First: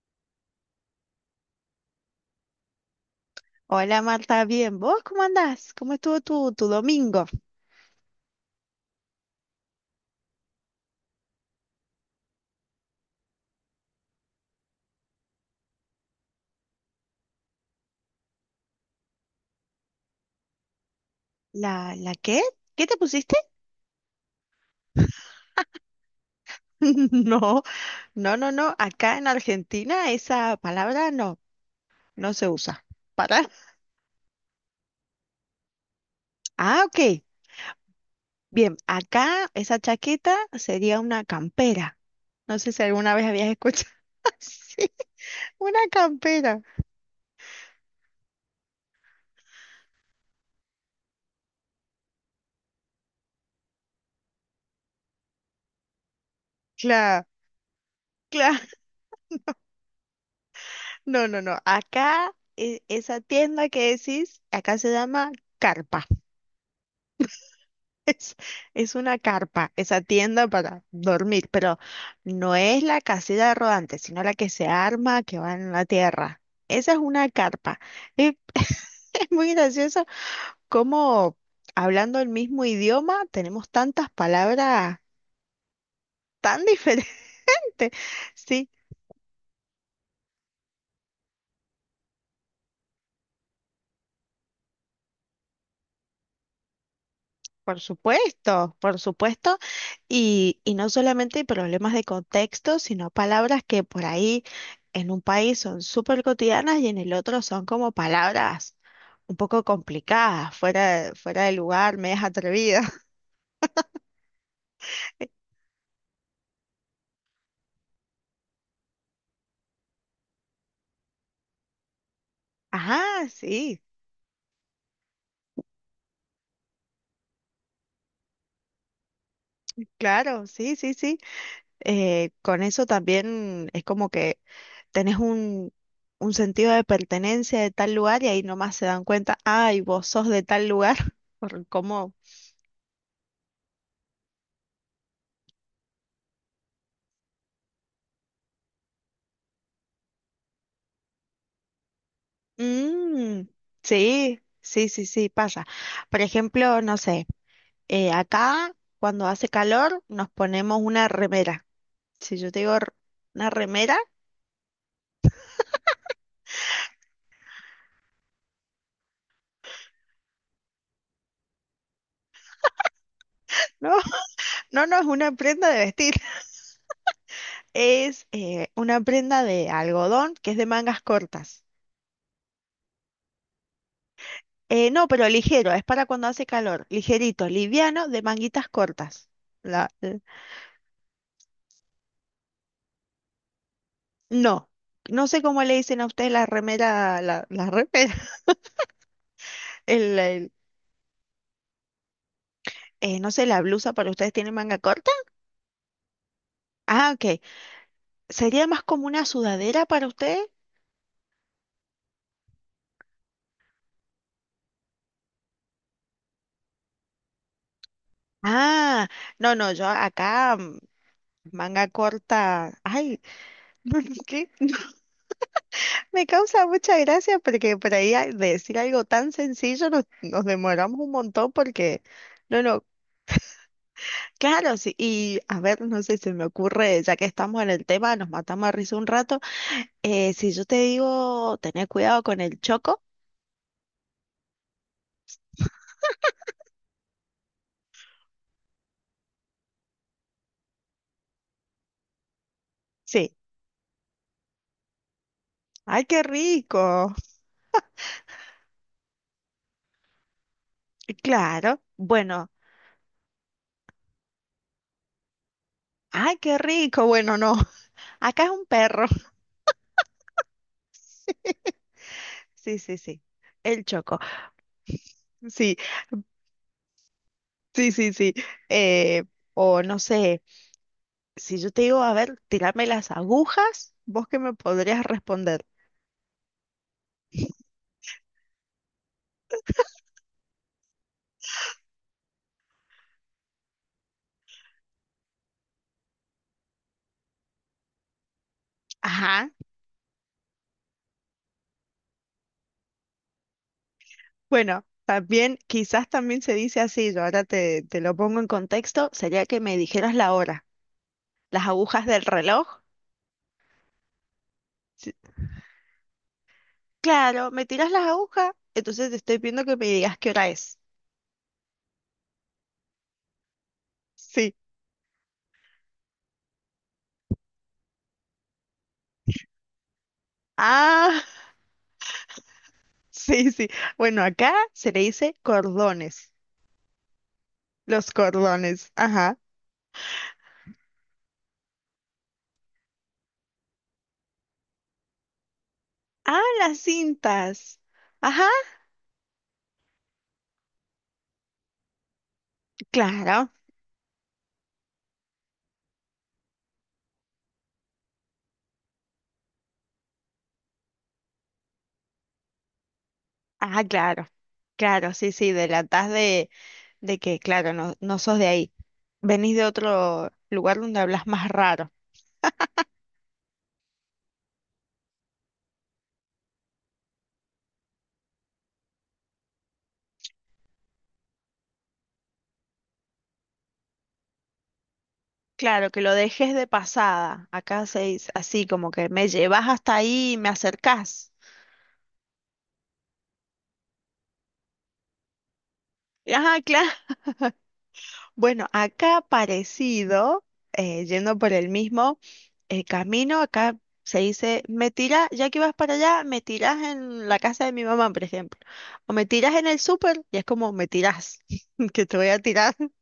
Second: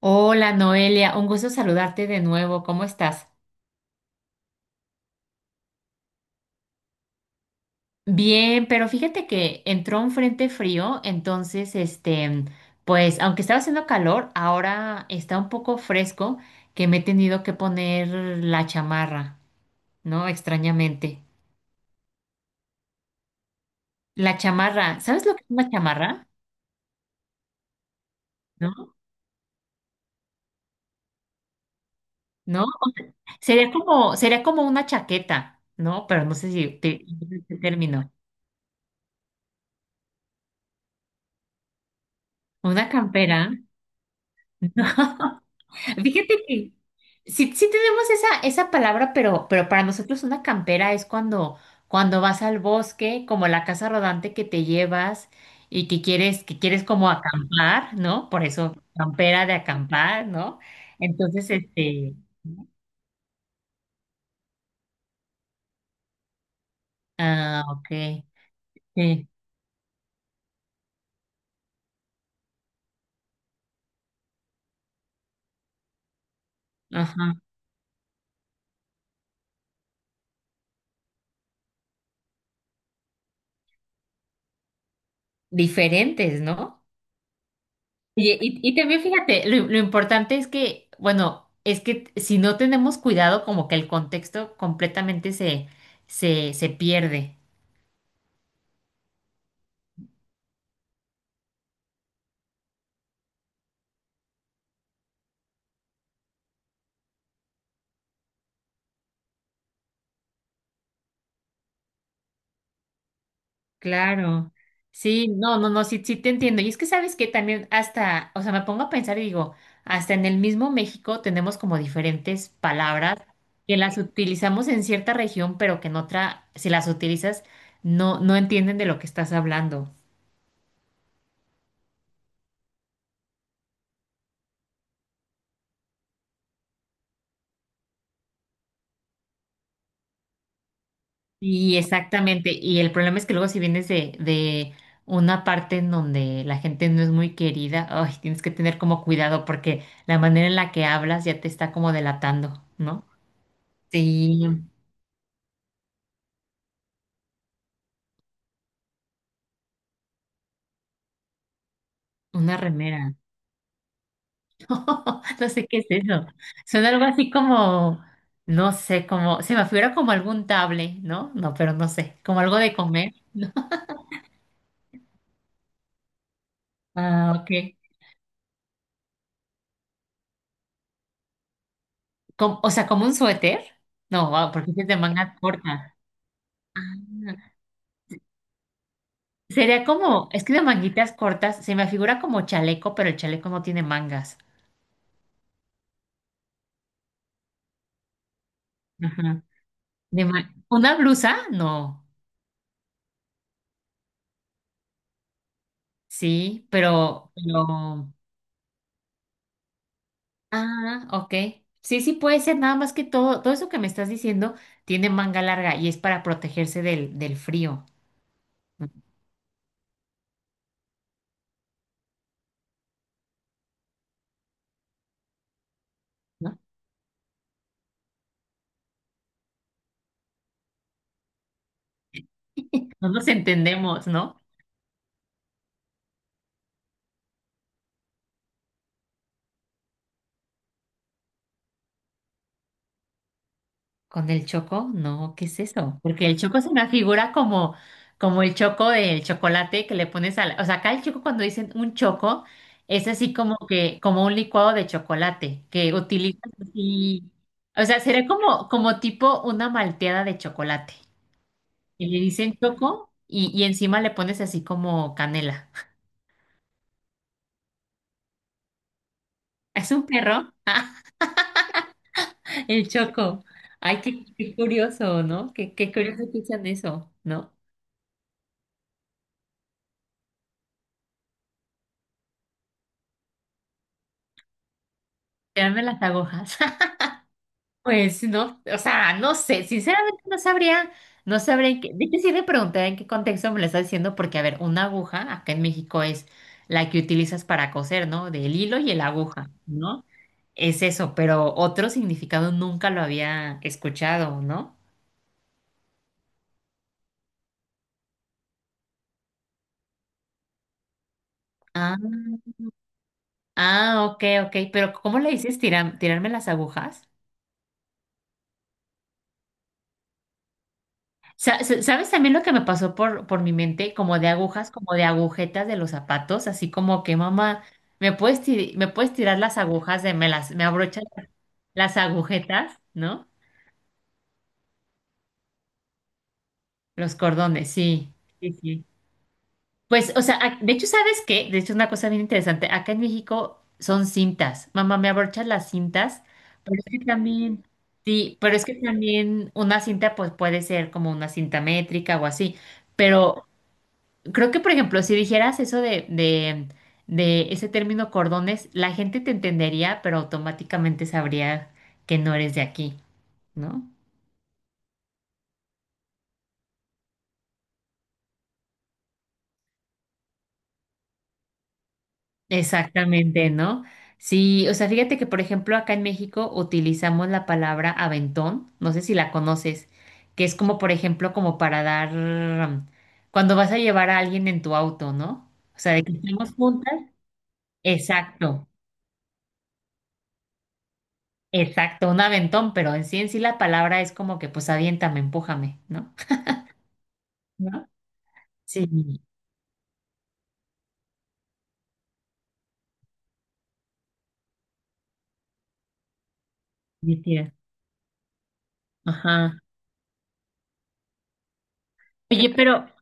Hola Noelia, un gusto saludarte de nuevo. ¿Cómo estás? Hola Marta, bien. ¿Vos cómo andás? ¿Cómo estuvo tu domingo? Bien, pero fíjate que entró un frente frío, entonces, pues, aunque estaba haciendo calor, ahora está un poco fresco que me he tenido que poner la chamarra, ¿no? Extrañamente. ¿La qué? ¿Qué te pusiste? La chamarra, ¿sabes lo que es una chamarra? No, no, no, no. ¿No? Acá en Argentina esa palabra no se ¿No? usa. ¿Para? Sería como una chaqueta, ¿no? Pero no sé si Ah, ok. te, el término. Bien, acá esa chaqueta sería una campera. No sé si Una alguna vez campera. habías escuchado. No. Sí, una Fíjate campera. que sí, sí tenemos esa palabra, pero para nosotros una campera es cuando vas al bosque, como la casa rodante que te llevas y que quieres como Claro. acampar, ¿no? Por eso campera de acampar, ¿no? No, no, Entonces, no. Acá, esa tienda que decís, acá se llama carpa. ah, ok, Es, es una sí, carpa, esa tienda para dormir, pero no es la casita rodante, sino la que se arma, que va en la tierra. Esa es una ajá, carpa. Y es muy gracioso cómo hablando el mismo idioma tenemos tantas palabras diferentes, tan ¿no? diferentes. Oye, y, Sí, y también fíjate, lo importante es que, bueno, es que si no tenemos cuidado, como que el contexto completamente se pierde. por supuesto, por supuesto. Y no solamente problemas de contexto, sino palabras que por ahí en un país son súper cotidianas y en el otro son como palabras un poco complicadas, fuera, fuera de lugar, medias atrevidas. Claro. Sí, no, sí, sí te entiendo. Y es que sabes que también hasta, o sea, me pongo a pensar y digo, hasta en el mismo México tenemos como diferentes Ajá, palabras que sí, las utilizamos en cierta región, pero que en otra, si las utilizas, no entienden de lo que estás hablando. claro, sí, sí, sí. Con eso también es como que tenés un sentido de pertenencia de tal lugar y ahí nomás se dan cuenta, ay, vos sos de tal lugar, por Y cómo... exactamente, y el problema es que luego si vienes de una parte en donde la gente no es muy querida, ay, tienes que tener como cuidado porque la manera en la que hablas ya te está como delatando, ¿no? Mm, sí, Sí, sí, sí, sí, pasa. Por ejemplo, no sé. Acá, cuando hace calor, nos ponemos una remera. Si yo una te digo remera. una remera, No sé qué es eso. Suena algo así como, no sé, como, se me figura como algún table, ¿no? No, pero no sé, como algo de comer. no, no, no es una prenda de vestir, Ah, ok. es una prenda de algodón que es de mangas cortas. Com- o sea, como un suéter. No, ah, porque es de No, pero manga ligero, es corta. para cuando hace calor, ah. ligerito, liviano, de manguitas cortas. Sería La, eh, como, es que de manguitas cortas, se me figura como chaleco, pero el chaleco no tiene mangas. no, no sé cómo le dicen a ustedes la remera, la remera, Ajá. el, De el- ma- ¿Una blusa? No. No sé, la blusa para ustedes tiene manga corta. Sí, Ah, ok. pero... ¿Sería más como una sudadera para ustedes? Ah, ok. Sí, sí puede ser, nada más que todo, todo eso que me estás diciendo tiene manga larga y es para protegerse del frío. Ah, no, no, yo acá manga corta. Ay, ¿por ¿qué? Me ¿No? causa mucha gracia porque por ahí decir algo tan sencillo nos demoramos un montón porque, no, no, No nos entendemos, ¿no? claro, sí. Y a ver, no sé, se me ocurre, ya que estamos en el tema, nos matamos a risa un rato. Si yo te digo, tener cuidado con el choco, ¿Con el choco? No, ¿qué es eso? Porque el choco es una figura como, como el choco del chocolate que le pones a la... O sea, acá el choco cuando dicen un choco es así sí. como que, como un licuado de chocolate que Ay, qué utilizas rico. así. O sea, sería como, como tipo una malteada de chocolate. Claro, Y le bueno, dicen choco y encima le pones así como canela. ay, qué rico. Bueno, no, acá es un perro. ¿Es un perro? Sí, el sí, sí. choco. El Ay, choco. qué curioso, ¿no? Qué, Sí, qué curioso que usan eso, ¿no? sí, sí, sí. Eh, o no sé, si yo te digo, a ver, tirarme las agujas, ¿vos qué me podrías responder? Tirarme las agujas. Pues no, o sea, no sé, sinceramente no sabría, no sabría en qué, de hecho sí me pregunté en qué contexto me lo está diciendo, porque a ver, una aguja acá en México es la que utilizas para coser, ¿no? Del hilo y la Ajá. aguja, ¿no? Es eso, pero otro significado nunca lo había escuchado, ¿no? Bueno, también, quizás también se dice así, yo ahora te lo pongo en contexto, sería que me dijeras la hora, las Ah, agujas del reloj. ah, ok, pero Sí, ¿cómo le dices tiram- tirarme las agujas? claro, me tiras las agujas, entonces te estoy pidiendo que me digas qué hora es. Sa- sa- ¿Sabes también lo que me pasó por mi mente? Como de Sí. agujas, como de agujetas de los zapatos, así como que mamá, ¿me puedes, ti- me puedes tirar las agujas de, me las, me abrochas Ah, las agujetas, ¿no? sí, sí. Bueno, acá se le dice cordones, Los cordones, los sí, sí, sí. cordones, ajá. Pues, o sea, ac- de hecho, ¿sabes qué? De hecho, es una cosa bien interesante. Acá en México son cintas. Mamá, ¿me abrochas las cintas? Ah, Pero las es que también, cintas. sí, Ajá, pero es que también una cinta, pues puede ser como una cinta métrica o así. Pero claro. creo que, por ejemplo, si dijeras eso de ese término cordones, la gente te entendería, pero automáticamente sabría que no eres de aquí, Ah, ¿no? claro. Claro, sí, sí, de que, claro, no, no sos de ahí. Venís de otro lugar donde hablas más raro. Exactamente, ¿no? Sí, o sea, fíjate que, por ejemplo, acá en México utilizamos la palabra aventón, no sé si la conoces, que es como, por ejemplo, como para dar, cuando vas a llevar a alguien en tu auto, ¿no? O Claro, sea, que de lo que estamos dejes de juntas. pasada. Acá se dice así, Exacto. como que me llevas hasta ahí y me acercás. Exacto, un aventón, pero en sí la palabra es como que pues aviéntame, empújame, ¿no? Ajá, claro. ¿no? Bueno, Sí, acá parecido, yendo por el mismo. El camino acá se dice, me tiras, ya que vas para allá, me tiras mi en la tía. casa de mi mamá, por ejemplo. O me tiras Ajá. en el súper, y es como, me tiras, que te voy a Oye, tirar.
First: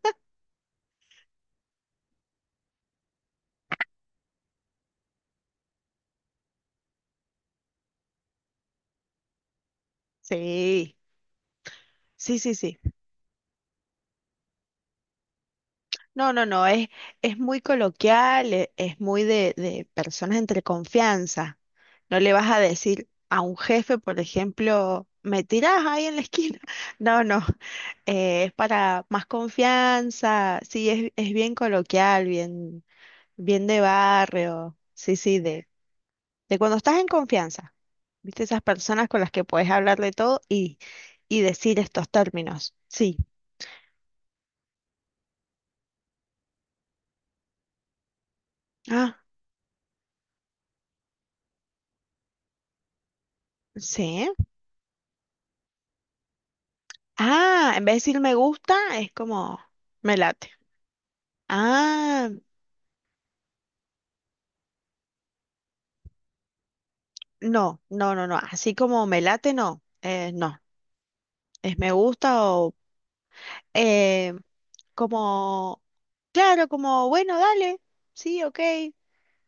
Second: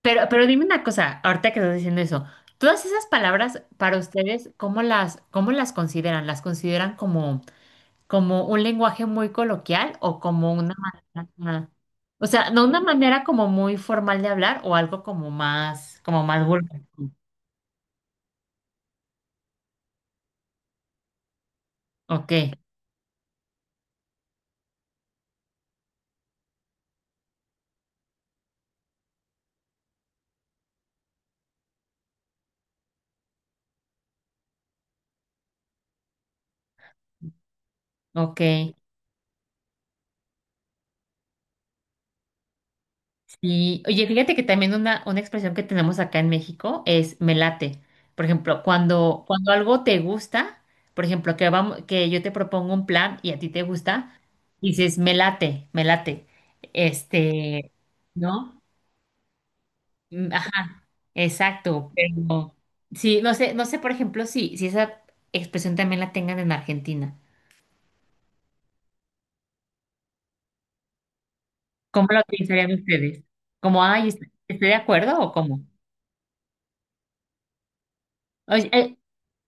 pero dime una cosa, ahorita que estás diciendo eso, todas esas palabras para ustedes, cómo las consideran? ¿Las consideran como, como un lenguaje muy coloquial o como una Sí, manera, o sí, sea, sí, no sí. una manera como muy formal de hablar o algo como No, no, más no, vulgar? Es muy coloquial, es, muy de personas entre confianza. No Ok, le vas a decir a un jefe, por ejemplo, me tirás ahí en la esquina. No, no, es para más confianza, sí, es bien coloquial, bien... Bien de barrio, sí, sí, de cuando estás en confianza, ok. viste esas personas con las que puedes hablar de todo y decir estos términos. Sí, Y oye, fíjate que también una expresión que tenemos acá en México es me late. Por ejemplo, ah, cuando algo te gusta, por ejemplo, que vamos, que yo te propongo un plan y a ti te gusta, sí. dices me late, me late. Este, Ah, en vez de decir me ¿No? gusta, es como me Mm, late. ajá, exacto. Ah, Pero sí, no sé, no sé, por ejemplo, si, si esa expresión también la tengan en Argentina. no, no, no, no, así como me late, no, no, es me ¿Cómo la gusta utilizarían o ustedes? ¿Como, ay, est- eh, estoy de acuerdo o cómo? como, claro, como bueno, dale, sí, ok. Oye,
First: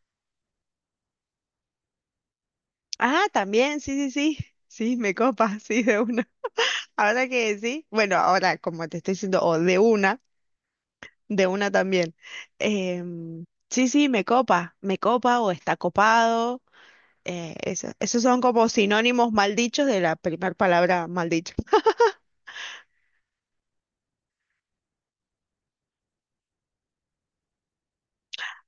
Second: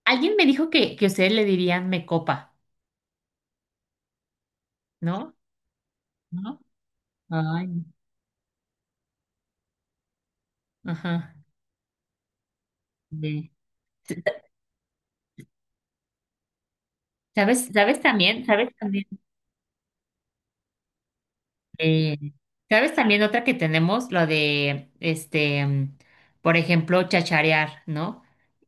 alguien me dijo que ustedes le dirían me copa, Ah, también, sí, sí, sí, sí, me ¿no? copa, sí, de una. ¿no? Ahora que Ay, sí, bueno, ahora como te estoy diciendo, o ajá. de una también. De- Sí, sí, me copa o está copado. ¿Sabes, sabes Esos son también, como sabes también, sinónimos mal dichos de la primera palabra mal dicha. eh, sabes también otra que tenemos, lo de, por ejemplo, chacharear, ¿no?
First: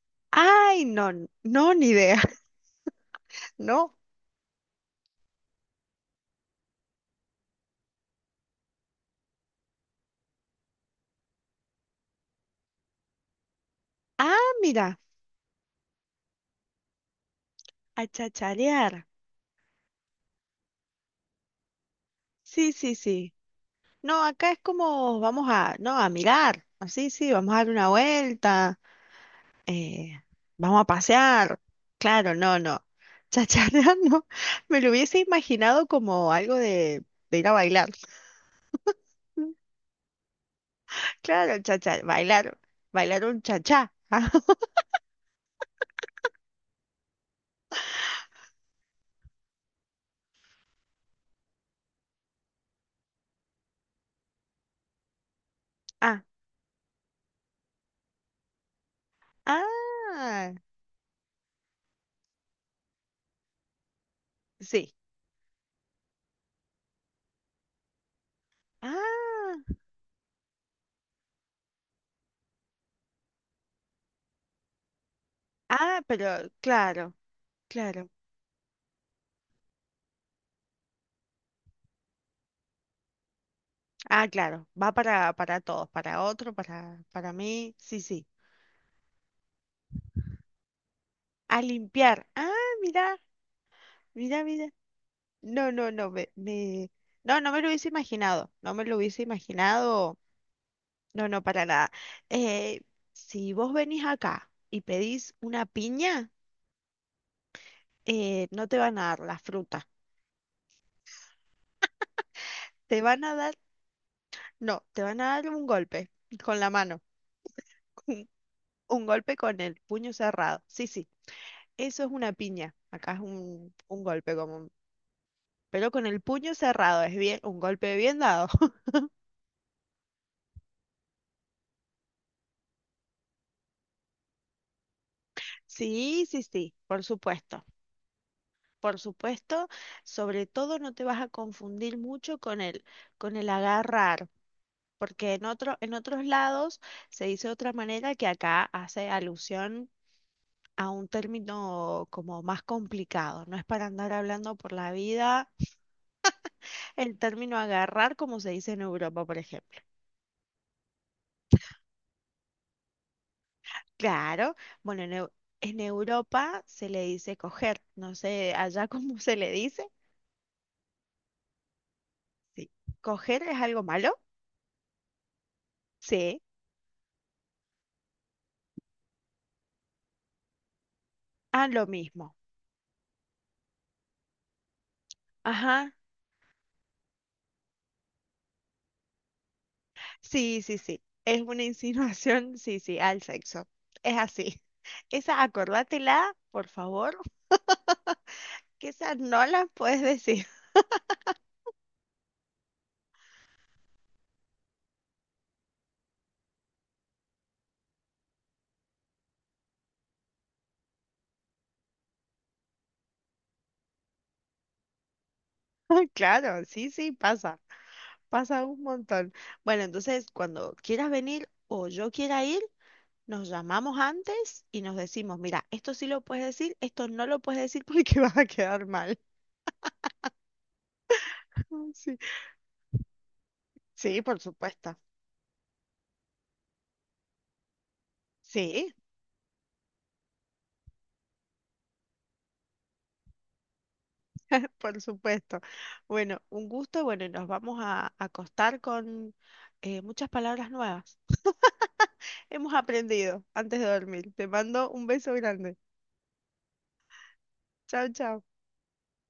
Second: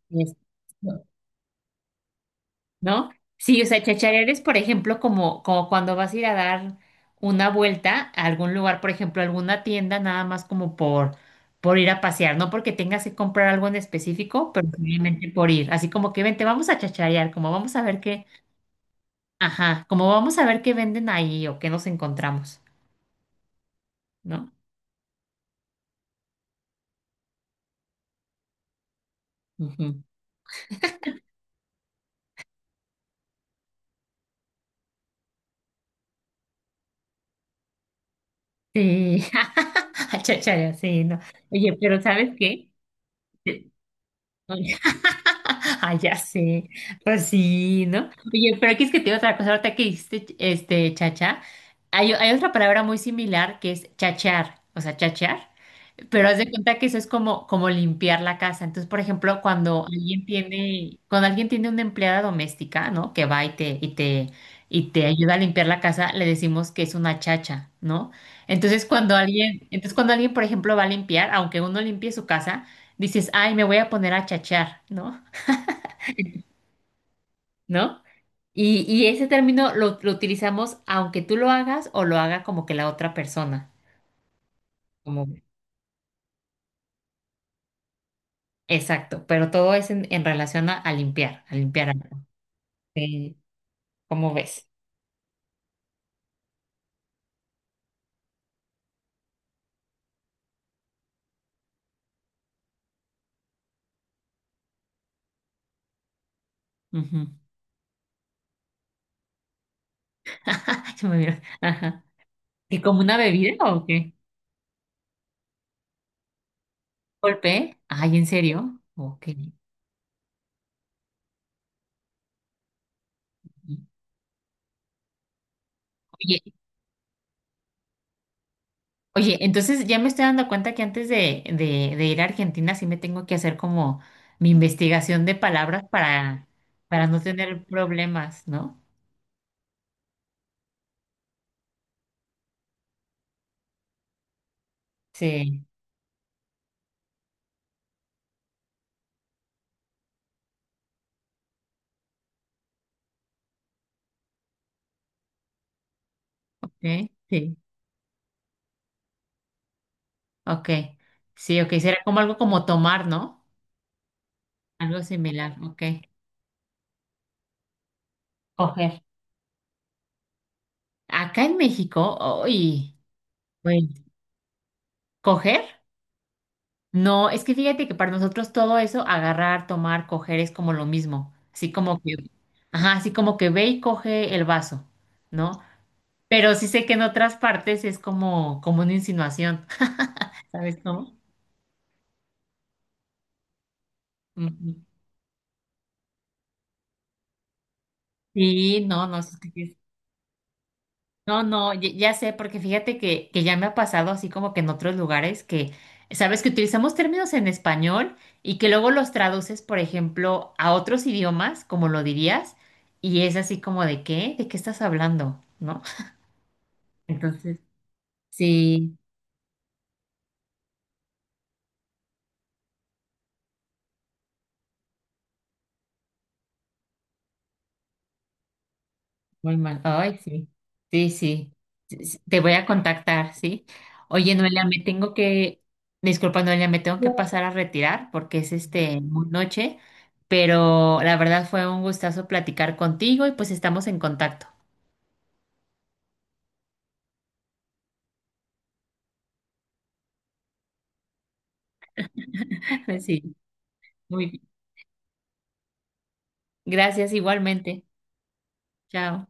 Es- Ay, no, no, ni idea, ¿no? Sí, o sea, ¿no? chacharear es, por ejemplo, como, como cuando vas a ir a dar una vuelta a algún lugar, por ejemplo, alguna tienda, nada más como por ir a pasear, no porque tengas que comprar algo en Ah, específico, pero mira, simplemente por ir, así como que vente, vamos a chacharear, como vamos a ver a qué, chacharear. ajá, como vamos a ver qué venden ahí o qué nos encontramos, Sí, sí, sí. No, acá ¿no? es como vamos a, no, a mirar. Así, sí, vamos a dar una vuelta. Ujú. eh, Vamos a pasear. Claro, no, no. Chacharra no. Me lo hubiese imaginado como algo de ir a bailar. Sí, a chacharear, sí, no. Claro, Oye, pero chachar, ¿sabes bailar, qué? bailar un chachá. Ah, ya sé. Pues sí, ¿no? Oye, pero aquí es que te digo otra cosa, ahorita que dijiste este chacha, hay otra palabra muy similar que es chachear, o sea, chachear, Ah, pero haz de cuenta que eso es como, como limpiar la casa. Entonces, por ejemplo, ah, cuando alguien tiene una empleada doméstica, ¿no? Que va y sí. te ayuda a limpiar la casa, le decimos que es una chacha, ¿no? Ah, Entonces cuando alguien, por ejemplo, va a limpiar, aunque uno limpie su casa, dices, ay, me voy a poner a chachear, ¿no? ah, pero claro, ¿no? claro. Y ese término lo utilizamos aunque tú lo hagas o lo haga como que la otra persona. Ah, claro. Va Como, para todos, para otro, para mí. Sí, sí. exacto, pero todo es en relación a A limpiar algo. limpiar. Ah, mira, Sí, ¿cómo mira, mira. ves? No, no, no, no, no me lo hubiese imaginado. No me lo hubiese imaginado. No, no, para nada. Eh, si vos venís acá y pedís una piña, Ujú. No te van a dar la fruta. Se me vino. Ajá. ¿Y como Te una van a dar, bebida o qué? no, te van a dar un golpe con la mano, ¿Golpe? Ay, ¿en un, serio? un Ok. golpe con el puño cerrado. Sí, sí, eso es una piña. Acá es un golpe común, pero con el Oye, puño cerrado, es bien, un golpe bien dado. oye, entonces ya me estoy dando cuenta que antes de ir a Argentina sí me tengo que hacer como mi investigación de palabras Sí, sí, sí, por para no supuesto. tener problemas, ¿no? Por supuesto, sobre todo no te vas a confundir mucho con con el agarrar. Porque Sí. En otros lados se dice de otra manera que acá hace alusión a un término como más complicado, no es para andar hablando por la vida Sí, el término sí, agarrar como se dice en Europa, por ejemplo. ok. Sí, ok, será como algo como tomar, ¿no? Claro, bueno, Algo similar, en ok. Europa se le dice coger, no sé, allá Coger. cómo se le dice. Acá en México, Sí. uy, ¿Coger es algo bueno, malo? ¿coger? Sí. No, es que fíjate que para nosotros todo eso, agarrar, tomar, coger es como lo mismo. Ah, Así lo como que, mismo. ajá, así como que ve y coge el vaso, ¿no? Ajá. Pero sí sé que en otras partes es como, como una insinuación, Sí, ¿sabes sí, sí. cómo? Es una insinuación, sí, sí, al sexo. Es así. Ujú. Esa, acordátela, por favor, Sí, que no, esa no sé. no la puedes decir. No, no, ya, ya sé, porque fíjate que ya me ha pasado así como que en otros lugares que, sabes, que utilizamos términos en español y que luego los traduces, por ejemplo, a otros idiomas, como lo dirías, y es así como ¿de qué estás hablando? ¿No? Claro, sí, sí, pasa. Entonces, Pasa un sí. montón. Bueno, entonces, cuando quieras venir o yo quiera ir, nos llamamos antes y nos decimos, mira, esto sí lo puedes decir, esto no lo puedes decir porque vas a quedar mal. Muy mal. Ay, sí. Sí, sí. Sí, Sí, sí. Te voy a contactar, ¿sí? sí, Oye, por Noelia, me supuesto. tengo que, disculpa, Noelia, me tengo que pasar a retirar porque es Sí, muy noche, pero la verdad fue un gustazo platicar contigo y pues estamos en contacto. por supuesto. Bueno, un gusto. Bueno, y nos vamos a acostar con muchas palabras nuevas. Hemos Sí, aprendido antes de muy dormir. bien. Te mando un beso grande. Gracias igualmente. Chao, chao. Chao.